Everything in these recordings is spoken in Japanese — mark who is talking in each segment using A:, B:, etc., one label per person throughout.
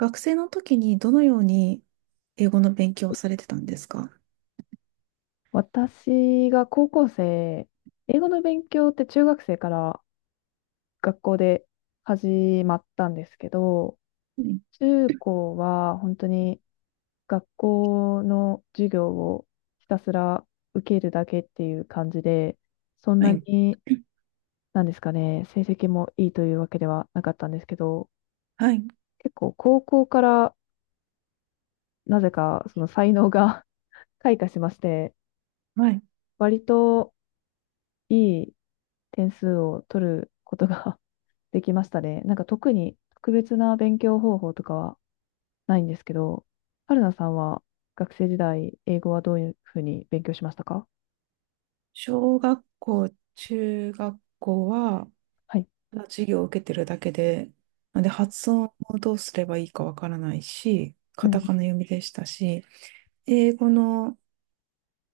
A: 学生の時にどのように英語の勉強をされてたんですか？
B: 私が高校生、英語の勉強って中学生から学校で始まったんですけど、
A: はい。
B: 中高は本当に学校の授業をひたすら受けるだけっていう感じで、そん
A: は
B: な
A: い。
B: に、なんですかね、成績もいいというわけではなかったんですけど、
A: はい
B: 結構高校からなぜかその才能が 開花しまして、
A: はい。
B: 割といい点数を取ることが できましたね。なんか特に特別な勉強方法とかはないんですけど、春菜さんは学生時代、英語はどういうふうに勉強しましたか？
A: 小学校、中学校は
B: はい。
A: ただ授業を受けてるだけで、なんで、発音をどうすればいいかわからないし、
B: う
A: カタ
B: ん。
A: カナ読みでしたし、英語の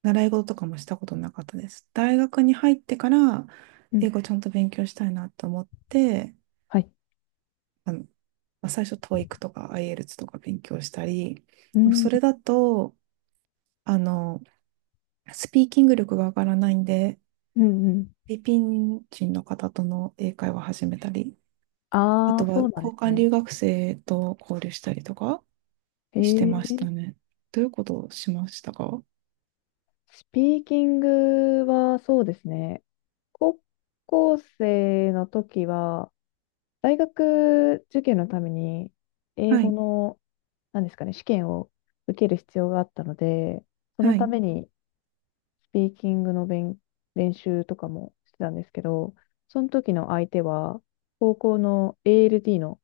A: 習い事とかもしたことなかったです。大学に入ってから
B: う
A: 英
B: ん。
A: 語ちゃんと勉強したいなと思って、
B: はい。
A: まあ、最初 TOEIC とか IELTS とか勉強したり、で
B: う
A: も
B: ん。
A: そ
B: う
A: れだと、あの、スピーキング力が上がらないんで、
B: ん。うん。
A: フィリピン人の方との英会話を始めたり、あ
B: あ
A: と
B: あ、
A: は
B: そうなん
A: 交
B: です
A: 換
B: ね。
A: 留学生と交流したりとか
B: え
A: してまし
B: ー、
A: たね。どういうことをしましたか？
B: スピーキングはそうですね。高校生の時は、大学受験のために、英
A: は
B: 語
A: い、
B: の、なんですかね、試験を受ける必要があったので、その
A: は
B: た
A: い、
B: めにスピーキングの練習とかもしてたんですけど、その時の相手は、高校の ALD の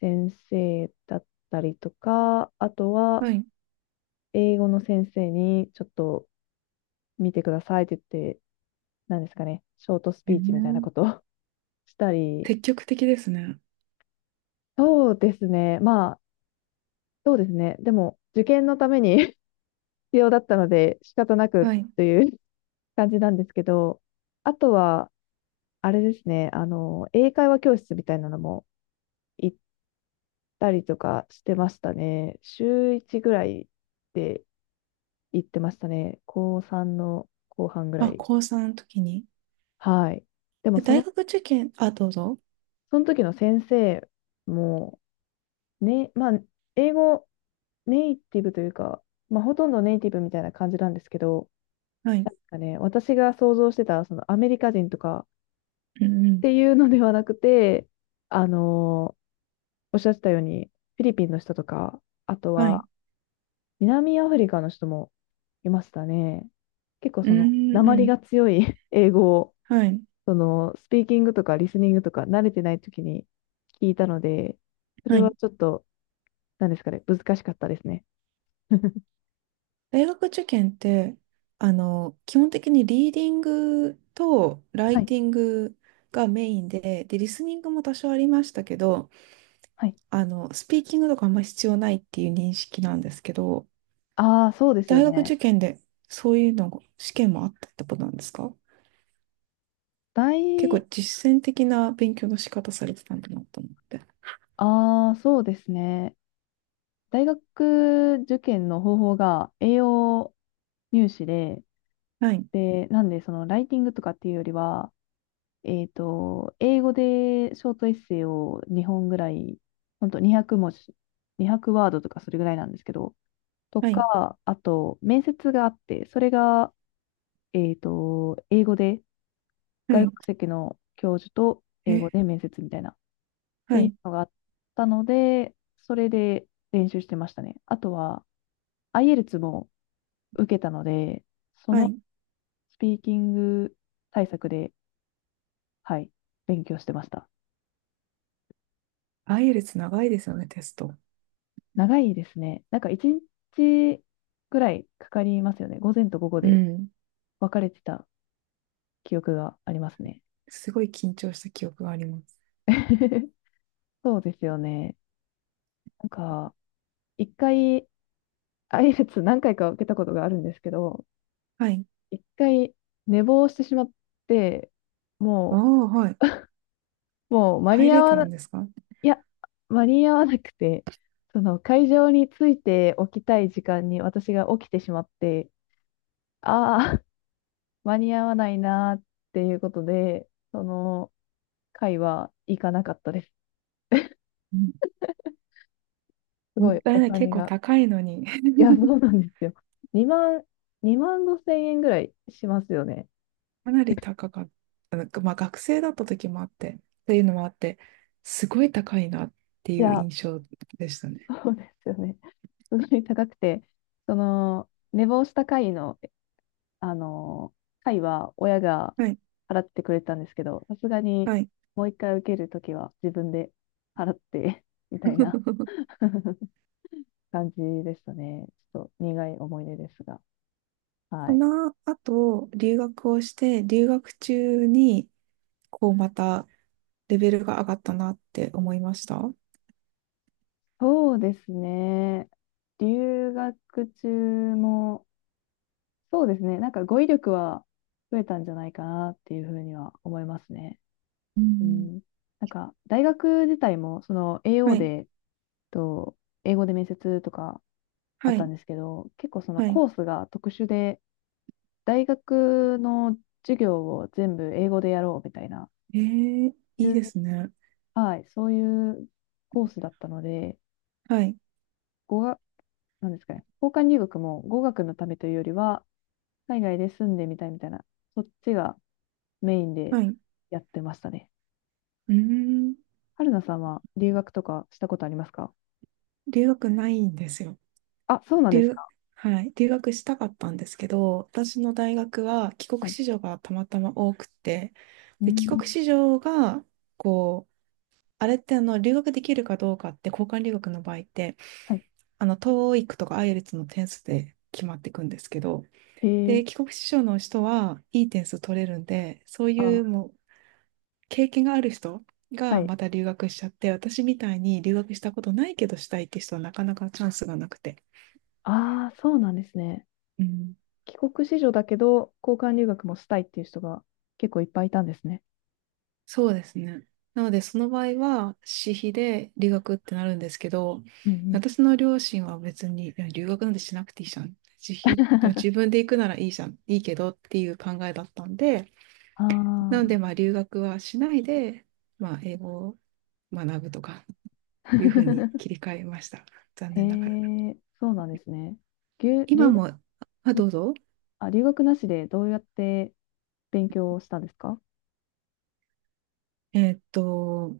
B: 先生だったりとか、あとは、
A: はい。
B: 英語の先生に、ちょっと見てくださいって言って、なんですかね、ショートス
A: え
B: ピーチみたいな
A: ー、
B: ことを したり、
A: 積極的ですね。
B: そうですね、まあ、そうですね、でも、受験のために 必要だったので、仕方なく
A: はい。
B: という 感じなんですけど、あとは、あれですね、英会話教室みたいなのも行ったりとかしてましたね。週1ぐらいで行ってましたね。高3の後半ぐら
A: あ、高
B: い。
A: 3の時に。
B: はい。でも、そ
A: 大
B: の、
A: 学受験、あ、どうぞ。
B: その時の先生も、ね、まあ、英語ネイティブというか、まあ、ほとんどネイティブみたいな感じなんですけど、
A: はい。
B: なんかね、私が想像してた、そのアメリカ人とか
A: うんう
B: って
A: ん。
B: いうのではなくて、あの、おっしゃってたように、フィリピンの人とか、あと
A: はい。
B: は、南アフリカの人もいましたね。結構
A: う
B: その、
A: ん
B: 訛
A: う
B: り
A: ん。
B: が強い 英語を、
A: はい。
B: その、スピーキングとかリスニングとか慣れてない時に聞いたので、そ
A: は
B: れは
A: い。
B: ちょっと、なんですかね、難しかったですね。
A: 大学受験って、基本的にリーディングとラ
B: は
A: イ
B: い。
A: ティングがメインで、で、リスニングも多少ありましたけど、
B: はい。
A: スピーキングとかあんま必要ないっていう認識なんですけど、
B: ああ、そうですよ
A: 大学
B: ね。
A: 受験でそういうの、試験もあったってことなんですか？結構
B: 大、
A: 実践的な勉強の仕方されてたんだなと思って。
B: ああ、そうですね。大学受験の方法が栄養入試で、
A: はい、
B: で、なんで、その、ライティングとかっていうよりは、英語でショートエッセイを2本ぐらい、ほんと200文字、200ワードとかそれぐらいなんですけど、と
A: はい、
B: か、あと、面接があって、それが、英語で、
A: は
B: 外
A: い、
B: 国籍の教授と英
A: え、
B: 語で面接みたいな、って
A: は
B: いう
A: い、
B: のがあったので、それで練習してましたね。あとは、IELTS も受けたので、そ
A: は
B: の
A: い。
B: スピーキング対策で、はい、勉強してました。
A: アイエルツ長いですよね、テスト。
B: 長いですね。なんか一日ぐらいかかりますよね。午前と午後
A: う
B: で
A: ん。
B: 分かれてた記憶がありますね。
A: すごい緊張した記憶があります。
B: そうですよね。なんか、一回、IELTS 何回か受けたことがあるんですけど、
A: はい。
B: 一回寝坊してしまって、
A: ああ、
B: も
A: はい。
B: もう間
A: 入
B: に合
A: れ
B: わ
A: た
B: な、
A: んですか？
B: いや、間に合わなくて、その会場に着いておきたい時間に私が起きてしまって、ああ、間に合わないなーっていうことで、その、回は行かなかったです。
A: うん、
B: す
A: もっ
B: ごい
A: たい
B: お
A: ない。結
B: 金
A: 構
B: が。
A: 高いのに。
B: い や、そうなんですよ。2万、2万5千円ぐらいしますよね。
A: かなり高かった。なんかまあ、学生だった時もあって、というのもあって、すごい高いなって
B: い
A: いう
B: や、
A: 印象でしたね。
B: そうですよね。すごい高くて、その、寝坊した回の、あの、回は親が
A: はい、
B: 払ってくれたんですけど、さすがに
A: はい。
B: もう一回受けるときは自分で払ってみたいな 感じでしたね。ちょっと苦い思い出ですが。は
A: そ
B: い。
A: の後、留学をして、留学中に、こうまたレベルが上がったなって思いました。う
B: そうですね。留学中も、そうですね。なんか語彙力は増えたんじゃないかなっていうふうには思いますね。う
A: ん。
B: ん。なんか大学自体も、その
A: は
B: AO
A: い、
B: で、と、英語で面接とかあっ
A: は
B: たん
A: い、
B: ですけど、結構その
A: はい。
B: コースが特殊で、大学の授業を全部英語でやろうみたいな、
A: えー、
B: い
A: いい
B: う
A: ですね。
B: はい、そういうコースだったので、
A: はい、
B: 語学、なんですかね、交換留学も語学のためというよりは、海外で住んでみたいみたいな、そっちがメインで
A: はい。う
B: やってましたね。
A: ーん、
B: 春菜さんは留学とかしたことありますか？
A: 留学ないんですよ。
B: あ、そうなんです
A: 留、
B: か。
A: はい、留学したかったんですけど、私の大学は帰国
B: はい。
A: 子女がたまたま多くて、
B: う
A: で、帰国
B: ん。
A: 子女が、こう、あれって留学できるかどうかって交換留学の場合って
B: はい。
A: TOEIC とか IELTS の点数で決まっていくんですけど、
B: へえ。
A: で、帰国子女の人はいい点数取れるんで、そうい
B: あ、
A: うもう経験がある人
B: は
A: が
B: い。
A: また留学しちゃって、私みたいに留学したことないけどしたいって人はなかなかチャンスがなくて。
B: ああ、そうなんですね。
A: うん、
B: 帰国子女だけど、交換留学もしたいっていう人が結構いっぱいいたんですね。
A: そうですね。なので、その場合は私費で留学ってなるんですけど、
B: うんうん。
A: 私の両親は別に、いや留学なんてしなくていいじゃん。自費、自分で行くならいいじゃん、いいけどっていう考えだったんで、
B: あ
A: なの
B: あ。
A: で、まあ留学はしないで、まあ英語を学ぶとか、いうふうに切り 替えました。残
B: へ
A: 念ながら。
B: え、そうなんですね。留、
A: 今
B: 留学、
A: も、あ、どうぞ。
B: あ、留学なしでどうやって勉強をしたんですか？
A: えーっと、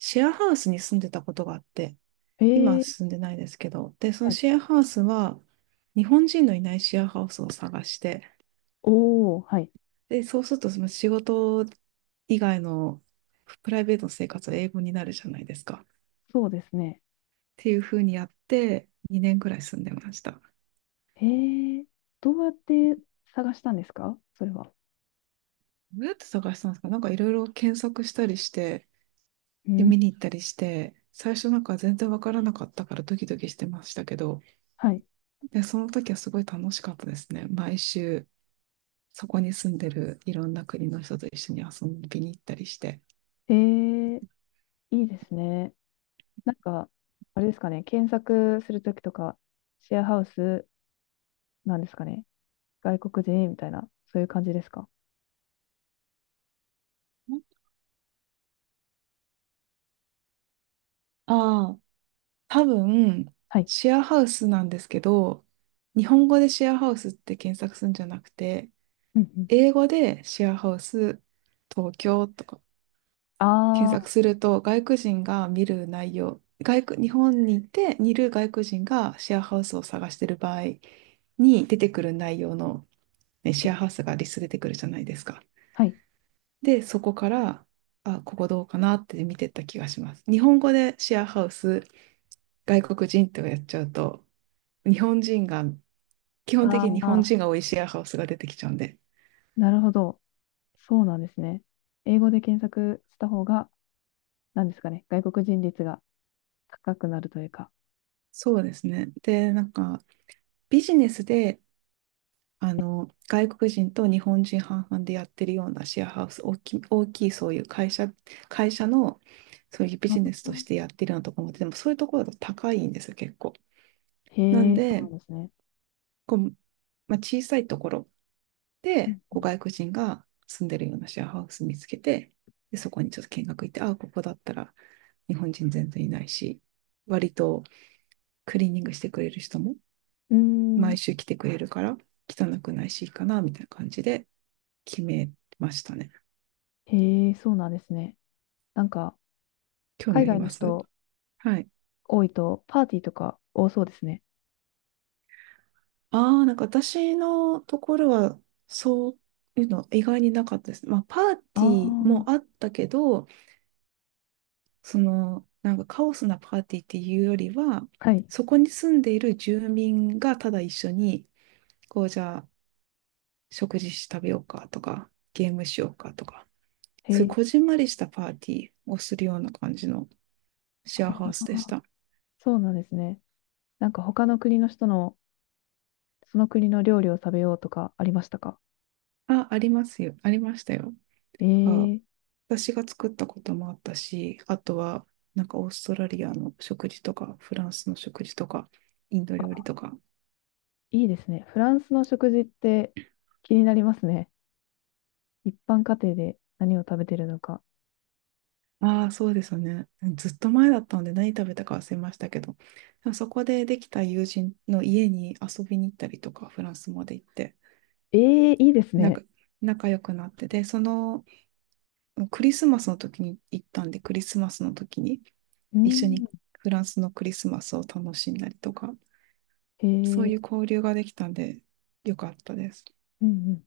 A: シェアハウスに住んでたことがあって、
B: へ
A: 今は
B: え。
A: 住んでないですけど、で、その
B: はい。
A: シェアハウスは、日本人のいないシェアハウスを探して、
B: おお、はい。
A: で、そうすると、その仕事以外のプライベートの生活は英語になるじゃないですか。っ
B: そうですね。
A: ていうふうにやって、2年くらい住んでました。ど
B: へえ、どうやって探したんですかそれは。
A: うやって探したんですか？なんかいろいろ検索したりして、
B: う
A: で、
B: ん。
A: 見に行ったりして、最初なんか全然わからなかったからドキドキしてましたけど、
B: はい。
A: で、その時はすごい楽しかったですね。毎週、そこに住んでるいろんな国の人と一緒に遊びに行ったりして。
B: へえ、いいですね。なんか、あれですかね、検索するときとか、シェアハウスなんですかね、外国人みたいな、そういう感じですか？
A: ああ、多分、
B: はい。
A: シェアハウスなんですけど、日本語でシェアハウスって検索するんじゃなくて、
B: うんうん。
A: 英語でシェアハウス東京とか検
B: ああ、
A: 索すると、外国人が見る内容、外国、日本にいて、いる外国人がシェアハウスを探してる場合に出てくる内容の、ね、シェアハウスがリスト出てくるじゃないですか。
B: はい。
A: で、そこから、あ、ここどうかなって見てった気がします。日本語でシェアハウス、外国人ってやっちゃうと、日本人が、基本
B: あ
A: 的に日本
B: あ、
A: 人が多いシェアハウスが出てきちゃうんで。
B: なるほど。そうなんですね。英語で検索した方が、なんですかね、外国人率が高くなるというか。
A: そうですね。で、なんか、ビジネスで、外国人と日本人半々でやってるようなシェアハウス、大きいそういう会社の、そういうビ
B: あ
A: ジネス
B: ー、
A: としてやってるようなところも、でもそういうところだと高いんですよ、結構。
B: へ
A: なん
B: え、そう
A: で、
B: なんですね。
A: こう、まあ、小さいところ、
B: う
A: で、
B: ん。
A: こう外国人が住んでるようなシェアハウス見つけて、で、そこにちょっと見学行って、ああ、ここだったら日本人全然いないし、割とクリーニングしてくれる人も
B: うーん、
A: 毎週来てくれるから汚くないしいいかな、みたいな感じで決めましたね。
B: へえ、そうなんですね。なんか、
A: 興味
B: 海
A: あり
B: 外の
A: ます？
B: 人
A: はい。
B: 多いと、パーティーとか多そうですね。
A: ああ、なんか私のところはそういうの意外になかったです。まあ、パー
B: あ
A: テ
B: あ、
A: ィーもあったけど、その、なんかカオスなパーティーっていうよりは、
B: はい。
A: そこに住んでいる住民がただ一緒に、こう、じゃあ、食事し食べようかとか、ゲームしようかとか、
B: へ
A: そういうこ
B: え、
A: じんまりしたパーティーをするような感じのシェア
B: あ
A: ハウスでし
B: あ、
A: た。
B: そうなんですね。なんか、他の国の人の、その国の料理を食べようとかありましたか？
A: あ、ありますよ。ありましたよ。
B: え
A: あ、
B: え、
A: 私が作ったこともあったし、あとは、なんかオーストラリアの食事とか、フランスの食事とか、インド料理
B: あ、
A: とか、
B: いいですね。フランスの食事って気になりますね。一般家庭で何を食べてるのか。
A: ああ、そうですよね。ずっと前だったので何食べたか忘れましたけど、でもそこでできた友人の家に遊びに行ったりとか、フランスまで行って、
B: ええ、いいです
A: なん
B: ね。
A: か仲良くなって、で、そのクリスマスの時に行ったんで、クリスマスの時に
B: う
A: 一緒に
B: ん、
A: フランスのクリスマスを楽しんだりとか、
B: へ
A: そうい
B: え、
A: う交流ができたんで、よかったです。
B: うんうん